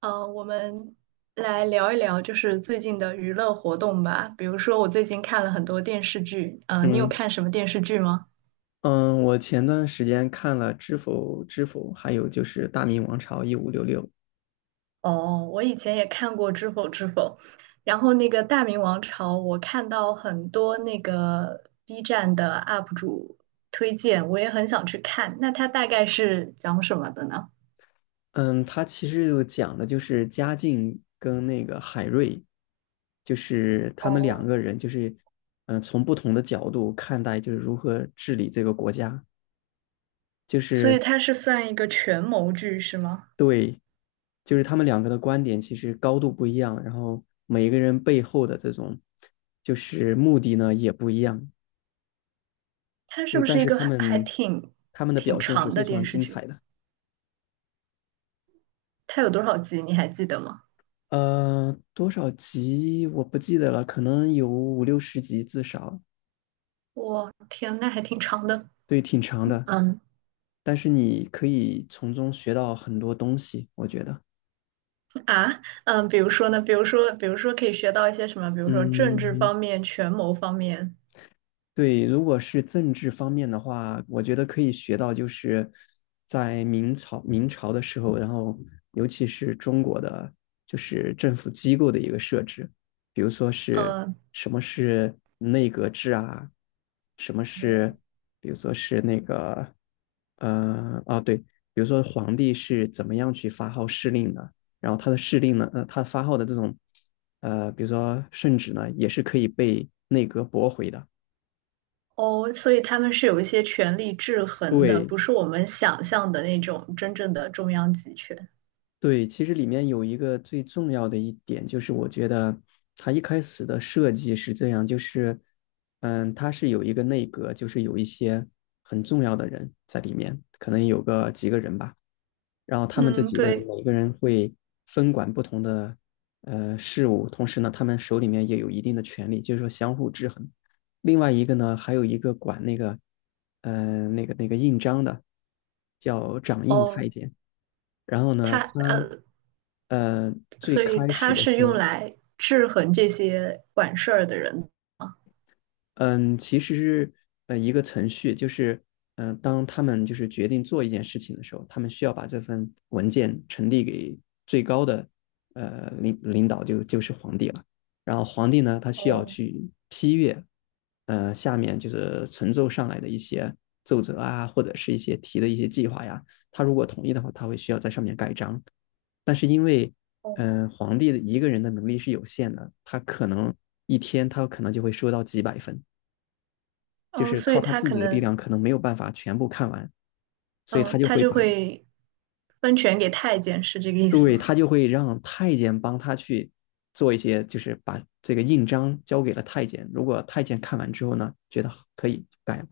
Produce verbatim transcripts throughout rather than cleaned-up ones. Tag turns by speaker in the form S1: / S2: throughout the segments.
S1: 呃，我们来聊一聊，就是最近的娱乐活动吧。比如说，我最近看了很多电视剧，呃，你有
S2: 嗯
S1: 看什么电视剧吗？
S2: 嗯，我前段时间看了《知否知否》，还有就是《大明王朝一五六六》。
S1: 哦，我以前也看过《知否知否》，然后那个《大明王朝》，我看到很多那个 B 站的 U P 主推荐，我也很想去看。那它大概是讲什么的呢？
S2: 嗯，它其实就讲的就是嘉靖跟那个海瑞，就是他们两
S1: 哦，
S2: 个人，就是嗯、呃从不同的角度看待，就是如何治理这个国家，就
S1: 所以
S2: 是
S1: 它是算一个权谋剧是吗？
S2: 对，就是他们两个的观点其实高度不一样，然后每一个人背后的这种就是目的呢也不一样，
S1: 它是
S2: 就
S1: 不
S2: 但
S1: 是一
S2: 是
S1: 个
S2: 他
S1: 还还
S2: 们
S1: 挺
S2: 他们的
S1: 挺
S2: 表现是
S1: 长
S2: 非
S1: 的电
S2: 常
S1: 视
S2: 精
S1: 剧？
S2: 彩的。
S1: 它有多少集？你还记得吗？
S2: 呃，多少集我不记得了，可能有五六十集至少，
S1: 我天，那还挺长的。
S2: 对，挺长的。
S1: 嗯
S2: 但是你可以从中学到很多东西，我觉得。
S1: 啊，嗯，比如说呢，比如说，比如说可以学到一些什么，比如说政治
S2: 嗯，
S1: 方面、权谋方面，
S2: 对，如果是政治方面的话，我觉得可以学到，就是在明朝明朝的时候，然后尤其是中国的就是政府机构的一个设置，比如说是
S1: 嗯，
S2: 什么是内阁制啊，什么是比如说是那个呃啊对，比如说皇帝是怎么样去发号施令的，然后他的施令呢，呃他发号的这种呃比如说圣旨呢，也是可以被内阁驳回的。
S1: 哦，所以他们是有一些权力制衡的，
S2: 对
S1: 不是我们想象的那种真正的中央集权。
S2: 对，其实里面有一个最重要的一点，就是我觉得它一开始的设计是这样，就是嗯，它是有一个内阁，就是有一些很重要的人在里面，可能有个几个人吧，然后他们这
S1: 嗯，
S2: 几个人
S1: 对，
S2: 每个人会分管不同的呃事务，同时呢，他们手里面也有一定的权利，就是说相互制衡。另外一个呢，还有一个管那个呃那个那个印章的，叫掌印
S1: 哦，
S2: 太监。然后
S1: 他
S2: 呢，他
S1: 呃，
S2: 呃最
S1: 所以
S2: 开始
S1: 他
S2: 的
S1: 是
S2: 时
S1: 用
S2: 候，
S1: 来制衡这些管事儿的人。
S2: 嗯，其实是呃一个程序，就是嗯、呃当他们就是决定做一件事情的时候，他们需要把这份文件呈递给最高的呃领领导就，就是皇帝了。然后皇帝呢，他需要
S1: 哦
S2: 去批阅，呃，下面就是呈奏上来的一些奏折啊，或者是一些提的一些计划呀。他如果同意的话，他会需要在上面盖章。但是因为，
S1: 哦
S2: 嗯、呃皇帝的一个人的能力是有限的，他可能一天他可能就会收到几百份，就
S1: 哦，
S2: 是
S1: 所
S2: 靠
S1: 以
S2: 他
S1: 他
S2: 自
S1: 可
S2: 己的力
S1: 能，
S2: 量可能没有办法全部看完，所以他
S1: 嗯，
S2: 就
S1: 他
S2: 会
S1: 就
S2: 把，
S1: 会分权给太监，是这个意思
S2: 对，
S1: 吗？
S2: 他就会让太监帮他去做一些，就是把这个印章交给了太监。如果太监看完之后呢，觉得可以改，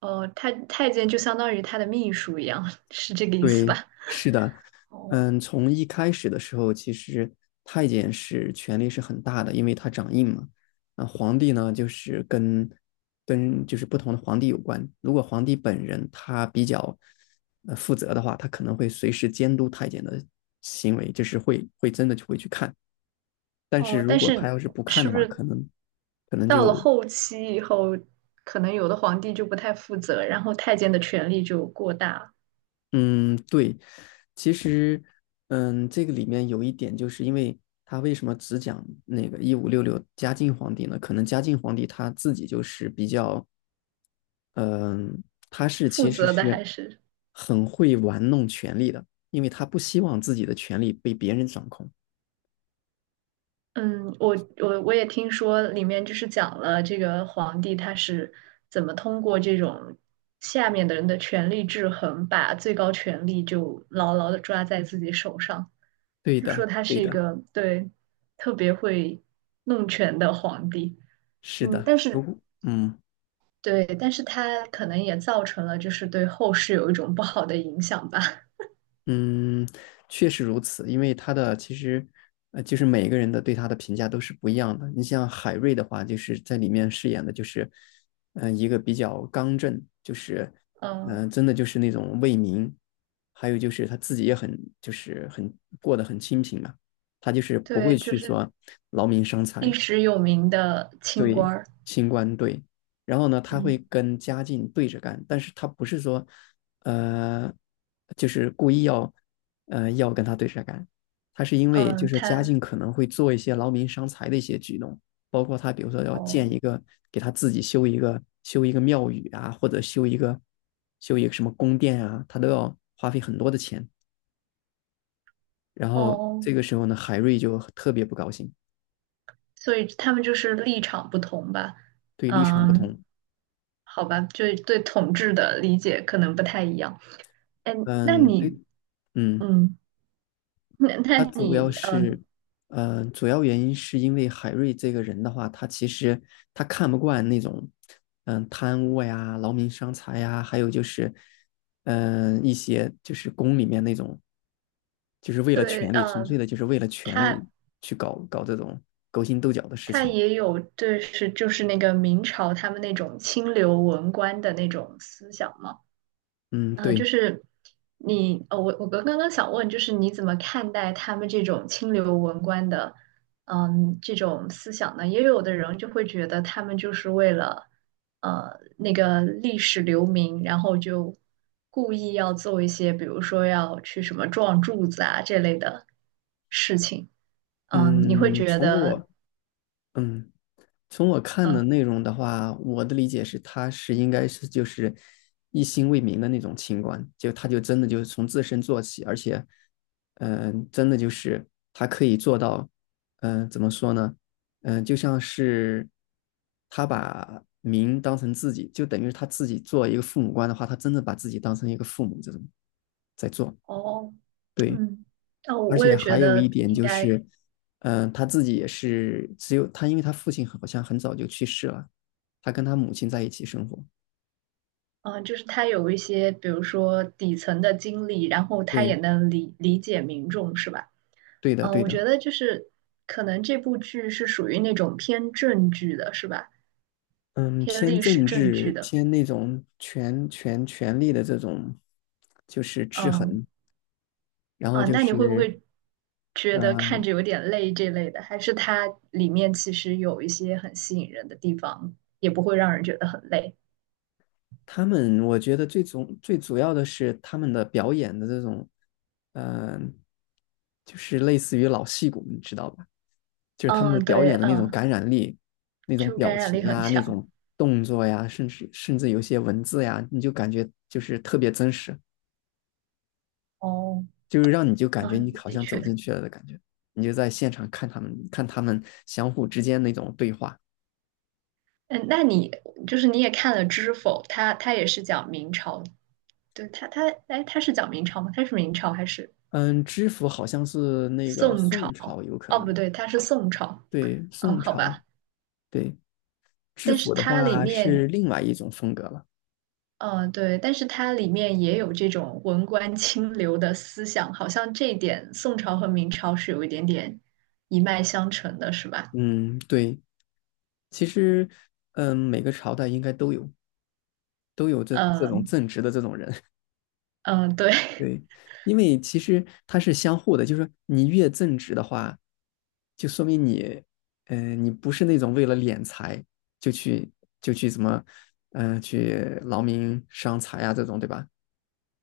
S1: 哦，太太监就相当于他的秘书一样，是这个意思
S2: 对，
S1: 吧？
S2: 是的。
S1: 哦
S2: 嗯，从一开始的时候，其实太监是权力是很大的，因为他掌印嘛。那皇帝呢，就是跟跟就是不同的皇帝有关。如果皇帝本人他比较呃负责的话，他可能会随时监督太监的行为，就是会会真的就会去看。但是
S1: 哦，
S2: 如
S1: 但
S2: 果他
S1: 是
S2: 要是不看
S1: 是
S2: 的
S1: 不
S2: 话，
S1: 是
S2: 可能可能
S1: 到了
S2: 就
S1: 后期以后，可能有的皇帝就不太负责，然后太监的权力就过大了
S2: 嗯，对，其实，嗯，这个里面有一点，就是因为他为什么只讲那个一五六六嘉靖皇帝呢？可能嘉靖皇帝他自己就是比较，嗯，他是
S1: 负
S2: 其实
S1: 责的
S2: 是
S1: 还是。
S2: 很会玩弄权力的，因为他不希望自己的权力被别人掌控。
S1: 嗯，我我我也听说里面就是讲了这个皇帝他是怎么通过这种下面的人的权力制衡，把最高权力就牢牢的抓在自己手上，
S2: 对
S1: 就说
S2: 的，
S1: 他
S2: 对
S1: 是一
S2: 的，
S1: 个对特别会弄权的皇帝。
S2: 是
S1: 嗯，
S2: 的。
S1: 但
S2: 如
S1: 是
S2: 果，嗯。
S1: 对，但是他可能也造成了就是对后世有一种不好的影响吧。
S2: 嗯，确实如此，因为他的其实，呃，就是每个人的对他的评价都是不一样的。你像海瑞的话，就是在里面饰演的就是，嗯、一个比较刚正，就是，
S1: 嗯，
S2: 嗯、真的就是那种为民，还有就是他自己也很就是很过得很清贫嘛，他就是不会
S1: 对，就
S2: 去
S1: 是
S2: 说劳民伤
S1: 历
S2: 财，
S1: 史有名的清官
S2: 对，
S1: 儿。
S2: 清官对，然后呢，他会
S1: 嗯
S2: 跟嘉靖对着干，但是他不是说，呃，就是故意要，呃，要跟他对着干，他是因为就
S1: 嗯，
S2: 是嘉
S1: 他
S2: 靖可能会做一些劳民伤财的一些举动，包括他比如说要建
S1: 哦。
S2: 一个，给他自己修一个修一个庙宇啊，或者修一个修一个什么宫殿啊，他都要花费很多的钱，然后
S1: 哦，
S2: 这个时候呢，海瑞就特别不高兴，
S1: 所以他们就是立场不同吧？
S2: 对，立场不
S1: 嗯，
S2: 同，
S1: 好吧，就对统治的理解可能不太一样。哎，那
S2: 嗯，
S1: 你，
S2: 对，嗯。
S1: 嗯，那那
S2: 他主要
S1: 你，
S2: 是，
S1: 嗯，
S2: 呃，主要原因是因为海瑞这个人的话，他其实他看不惯那种，嗯、贪污呀、劳民伤财呀，还有就是，嗯、一些就是宫里面那种，就是为了
S1: 对，
S2: 权力，纯
S1: 嗯，
S2: 粹的就是为了权
S1: 他
S2: 力去搞搞这种勾心斗角的事
S1: 他
S2: 情。
S1: 也有对是就是那个明朝他们那种清流文官的那种思想吗？
S2: 嗯，
S1: 呃，就
S2: 对，
S1: 是你，呃，我我刚刚刚想问，就是你怎么看待他们这种清流文官的，嗯，这种思想呢？也有的人就会觉得他们就是为了，呃，那个历史留名，然后就故意要做一些，比如说要去什么撞柱子啊这类的事情。嗯，你会
S2: 嗯，
S1: 觉
S2: 从
S1: 得，
S2: 我，嗯。从我看的
S1: 呃，
S2: 内容的话，我的理解是，他是应该是就是一心为民的那种清官，就他就真的就是从自身做起，而且，嗯、真的就是他可以做到，嗯、怎么说呢？嗯、就像是他把民当成自己，就等于他自己做一个父母官的话，他真的把自己当成一个父母这种在做，
S1: 哦，
S2: 对。
S1: 嗯，那我
S2: 而
S1: 我
S2: 且
S1: 也
S2: 还
S1: 觉
S2: 有一
S1: 得
S2: 点
S1: 应
S2: 就
S1: 该
S2: 是，嗯、他自己也是只有他，因为他父亲好像很早就去世了，他跟他母亲在一起生活。
S1: 嗯、呃就是他有一些，比如说底层的经历，然后他也
S2: 对，
S1: 能理理解民众，是吧？
S2: 对的，
S1: 嗯、
S2: 对
S1: 我
S2: 的。
S1: 觉得就是可能这部剧是属于那种偏正剧的，是吧？
S2: 嗯，
S1: 偏
S2: 偏
S1: 历史
S2: 政
S1: 正剧
S2: 治，
S1: 的。
S2: 偏那种权权权力的这种，就是制
S1: 嗯
S2: 衡。然后
S1: 啊、
S2: 就
S1: 那你会不
S2: 是，
S1: 会觉得看
S2: 嗯、
S1: 着有点累这类的？还是它里面其实有一些很吸引人的地方，也不会让人觉得很累？
S2: 他们我觉得最主最主要的是他们的表演的这种，嗯、就是类似于老戏骨，你知道吧？就是他们
S1: 嗯，
S2: 的表
S1: 对，
S2: 演的那种
S1: 嗯，
S2: 感染力，那种
S1: 就感
S2: 表
S1: 染
S2: 情
S1: 力很
S2: 呀，那
S1: 强。
S2: 种动作呀，甚至甚至有些文字呀，你就感觉就是特别真实，
S1: 哦，
S2: 就是让你就感觉你
S1: 嗯，
S2: 好
S1: 的
S2: 像走
S1: 确。
S2: 进去了的感觉，你就在现场看他们看他们相互之间那种对话。
S1: 嗯，那你就是你也看了《知否》，它它也是讲明朝，对它它哎，它是讲明朝吗？它是明朝还是
S2: 嗯，知府好像是那个
S1: 宋朝？
S2: 宋朝，有可
S1: 哦，不
S2: 能，
S1: 对，它是宋朝。
S2: 对，
S1: 嗯，
S2: 宋
S1: 好
S2: 朝，
S1: 吧，
S2: 对，知
S1: 但是
S2: 府的
S1: 它里
S2: 话
S1: 面，
S2: 是另外一种风格了。
S1: 嗯，对，但是它里面也有这种文官清流的思想，好像这一点宋朝和明朝是有一点点一脉相承的，是吧？
S2: 嗯，对，其实，嗯，每个朝代应该都有都有这这种
S1: 嗯
S2: 正直的这种人。
S1: 嗯，对，
S2: 对，因为其实它是相互的，就是说你越正直的话，就说明你，嗯呃，你不是那种为了敛财就去就去怎么，嗯呃，去劳民伤财啊这种，对吧？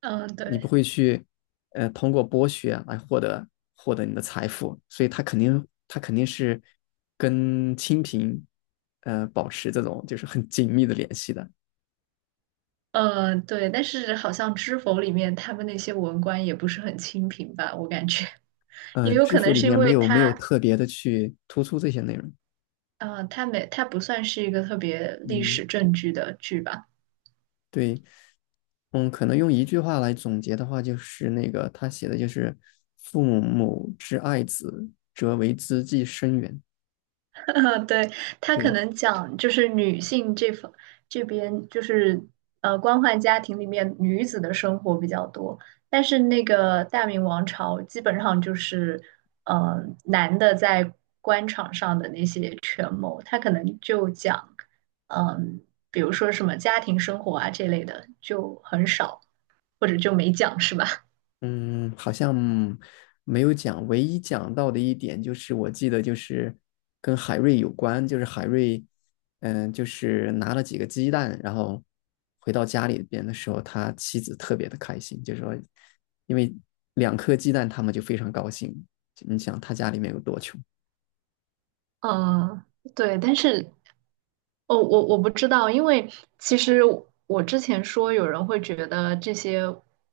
S1: 嗯
S2: 你不
S1: 对。
S2: 会去，呃，通过剥削来获得获得你的财富，所以他肯定他肯定是跟清贫，呃，保持这种就是很紧密的联系的。
S1: 呃，对，但是好像知否里面他们那些文官也不是很清贫吧，我感觉
S2: 嗯、呃
S1: 也有
S2: 知
S1: 可
S2: 府
S1: 能
S2: 里
S1: 是因
S2: 面没
S1: 为
S2: 有没有
S1: 他，
S2: 特别的去突出这些内容，
S1: 呃，他没，他不算是一个特别历
S2: 嗯。
S1: 史正剧的剧吧。
S2: 对，嗯，可能用一句话来总结的话，就是那个他写的就是“父母之爱子，则为之计深远”。
S1: 嗯，对，他可
S2: 对，
S1: 能讲就是女性这方这边就是呃官宦家庭里面女子的生活比较多，但是那个大明王朝基本上就是呃男的在官场上的那些权谋，他可能就讲嗯、比如说什么家庭生活啊这类的就很少，或者就没讲是吧？
S2: 嗯，好像没有讲，唯一讲到的一点就是我记得就是跟海瑞有关，就是海瑞，嗯，就是拿了几个鸡蛋，然后回到家里边的时候，他妻子特别的开心，就说因为两颗鸡蛋，他们就非常高兴。你想他家里面有多穷？
S1: 嗯，对，但是哦，我我不知道，因为其实我之前说有人会觉得这些，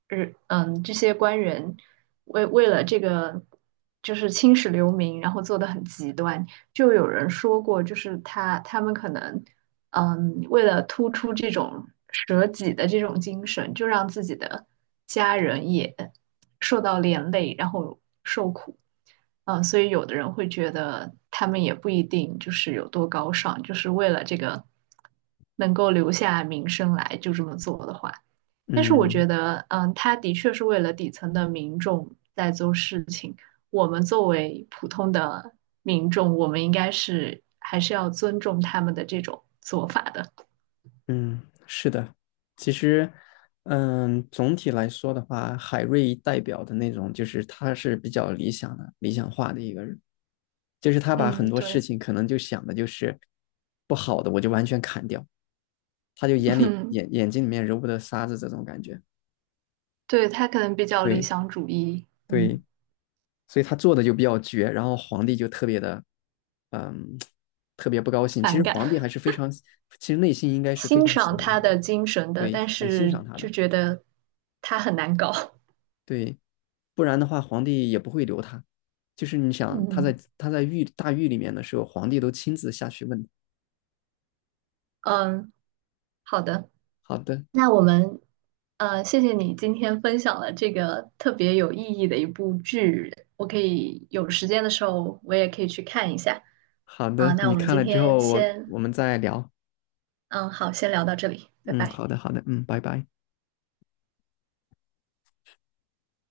S1: 日嗯，这些官员为为了这个就是青史留名，然后做的很极端，就有人说过，就是他他们可能嗯，为了突出这种舍己的这种精神，就让自己的家人也受到连累，然后。受。嗯，所以有的人会觉得他们也不一定就是有多高尚，就是为了这个能够留下名声来就这么做的话，但是我
S2: 嗯。
S1: 觉得，嗯，他的确是为了底层的民众在做事情。我们作为普通的民众，我们应该是还是要尊重他们的这种做法的。
S2: 嗯，是的，其实，嗯，总体来说的话，海瑞代表的那种，就是他是比较理想的、理想化的一个人，就是他把
S1: 嗯，
S2: 很多事
S1: 对，
S2: 情可能就想的就是不好的，我就完全砍掉，他就 眼里
S1: 嗯，
S2: 眼眼睛里面揉不得沙子这种感觉，
S1: 对，他可能比较理
S2: 对
S1: 想主义，嗯，
S2: 对，所以他做的就比较绝，然后皇帝就特别的，嗯，特别不高兴。其
S1: 反
S2: 实皇帝还
S1: 感。
S2: 是非常，其实内心应该是非
S1: 欣
S2: 常喜
S1: 赏
S2: 欢他
S1: 他
S2: 的，
S1: 的精神的，
S2: 对，
S1: 但
S2: 很欣
S1: 是
S2: 赏他
S1: 就
S2: 的。
S1: 觉得他很难搞。
S2: 对，不然的话，皇帝也不会留他。就是你 想，他在
S1: 嗯
S2: 他在狱大狱里面的时候，皇帝都亲自下去问的。
S1: 嗯，好的，
S2: 好的，
S1: 那我们呃，谢谢你今天分享了这个特别有意义的一部剧，我可以有时间的时候我也可以去看一下。
S2: 好
S1: 啊，
S2: 的，
S1: 那
S2: 你
S1: 我们
S2: 看
S1: 今
S2: 了之
S1: 天
S2: 后，我
S1: 先，
S2: 我们再聊。
S1: 嗯，好，先聊到这里，拜
S2: 嗯，
S1: 拜。
S2: 好的，好的，嗯，拜拜。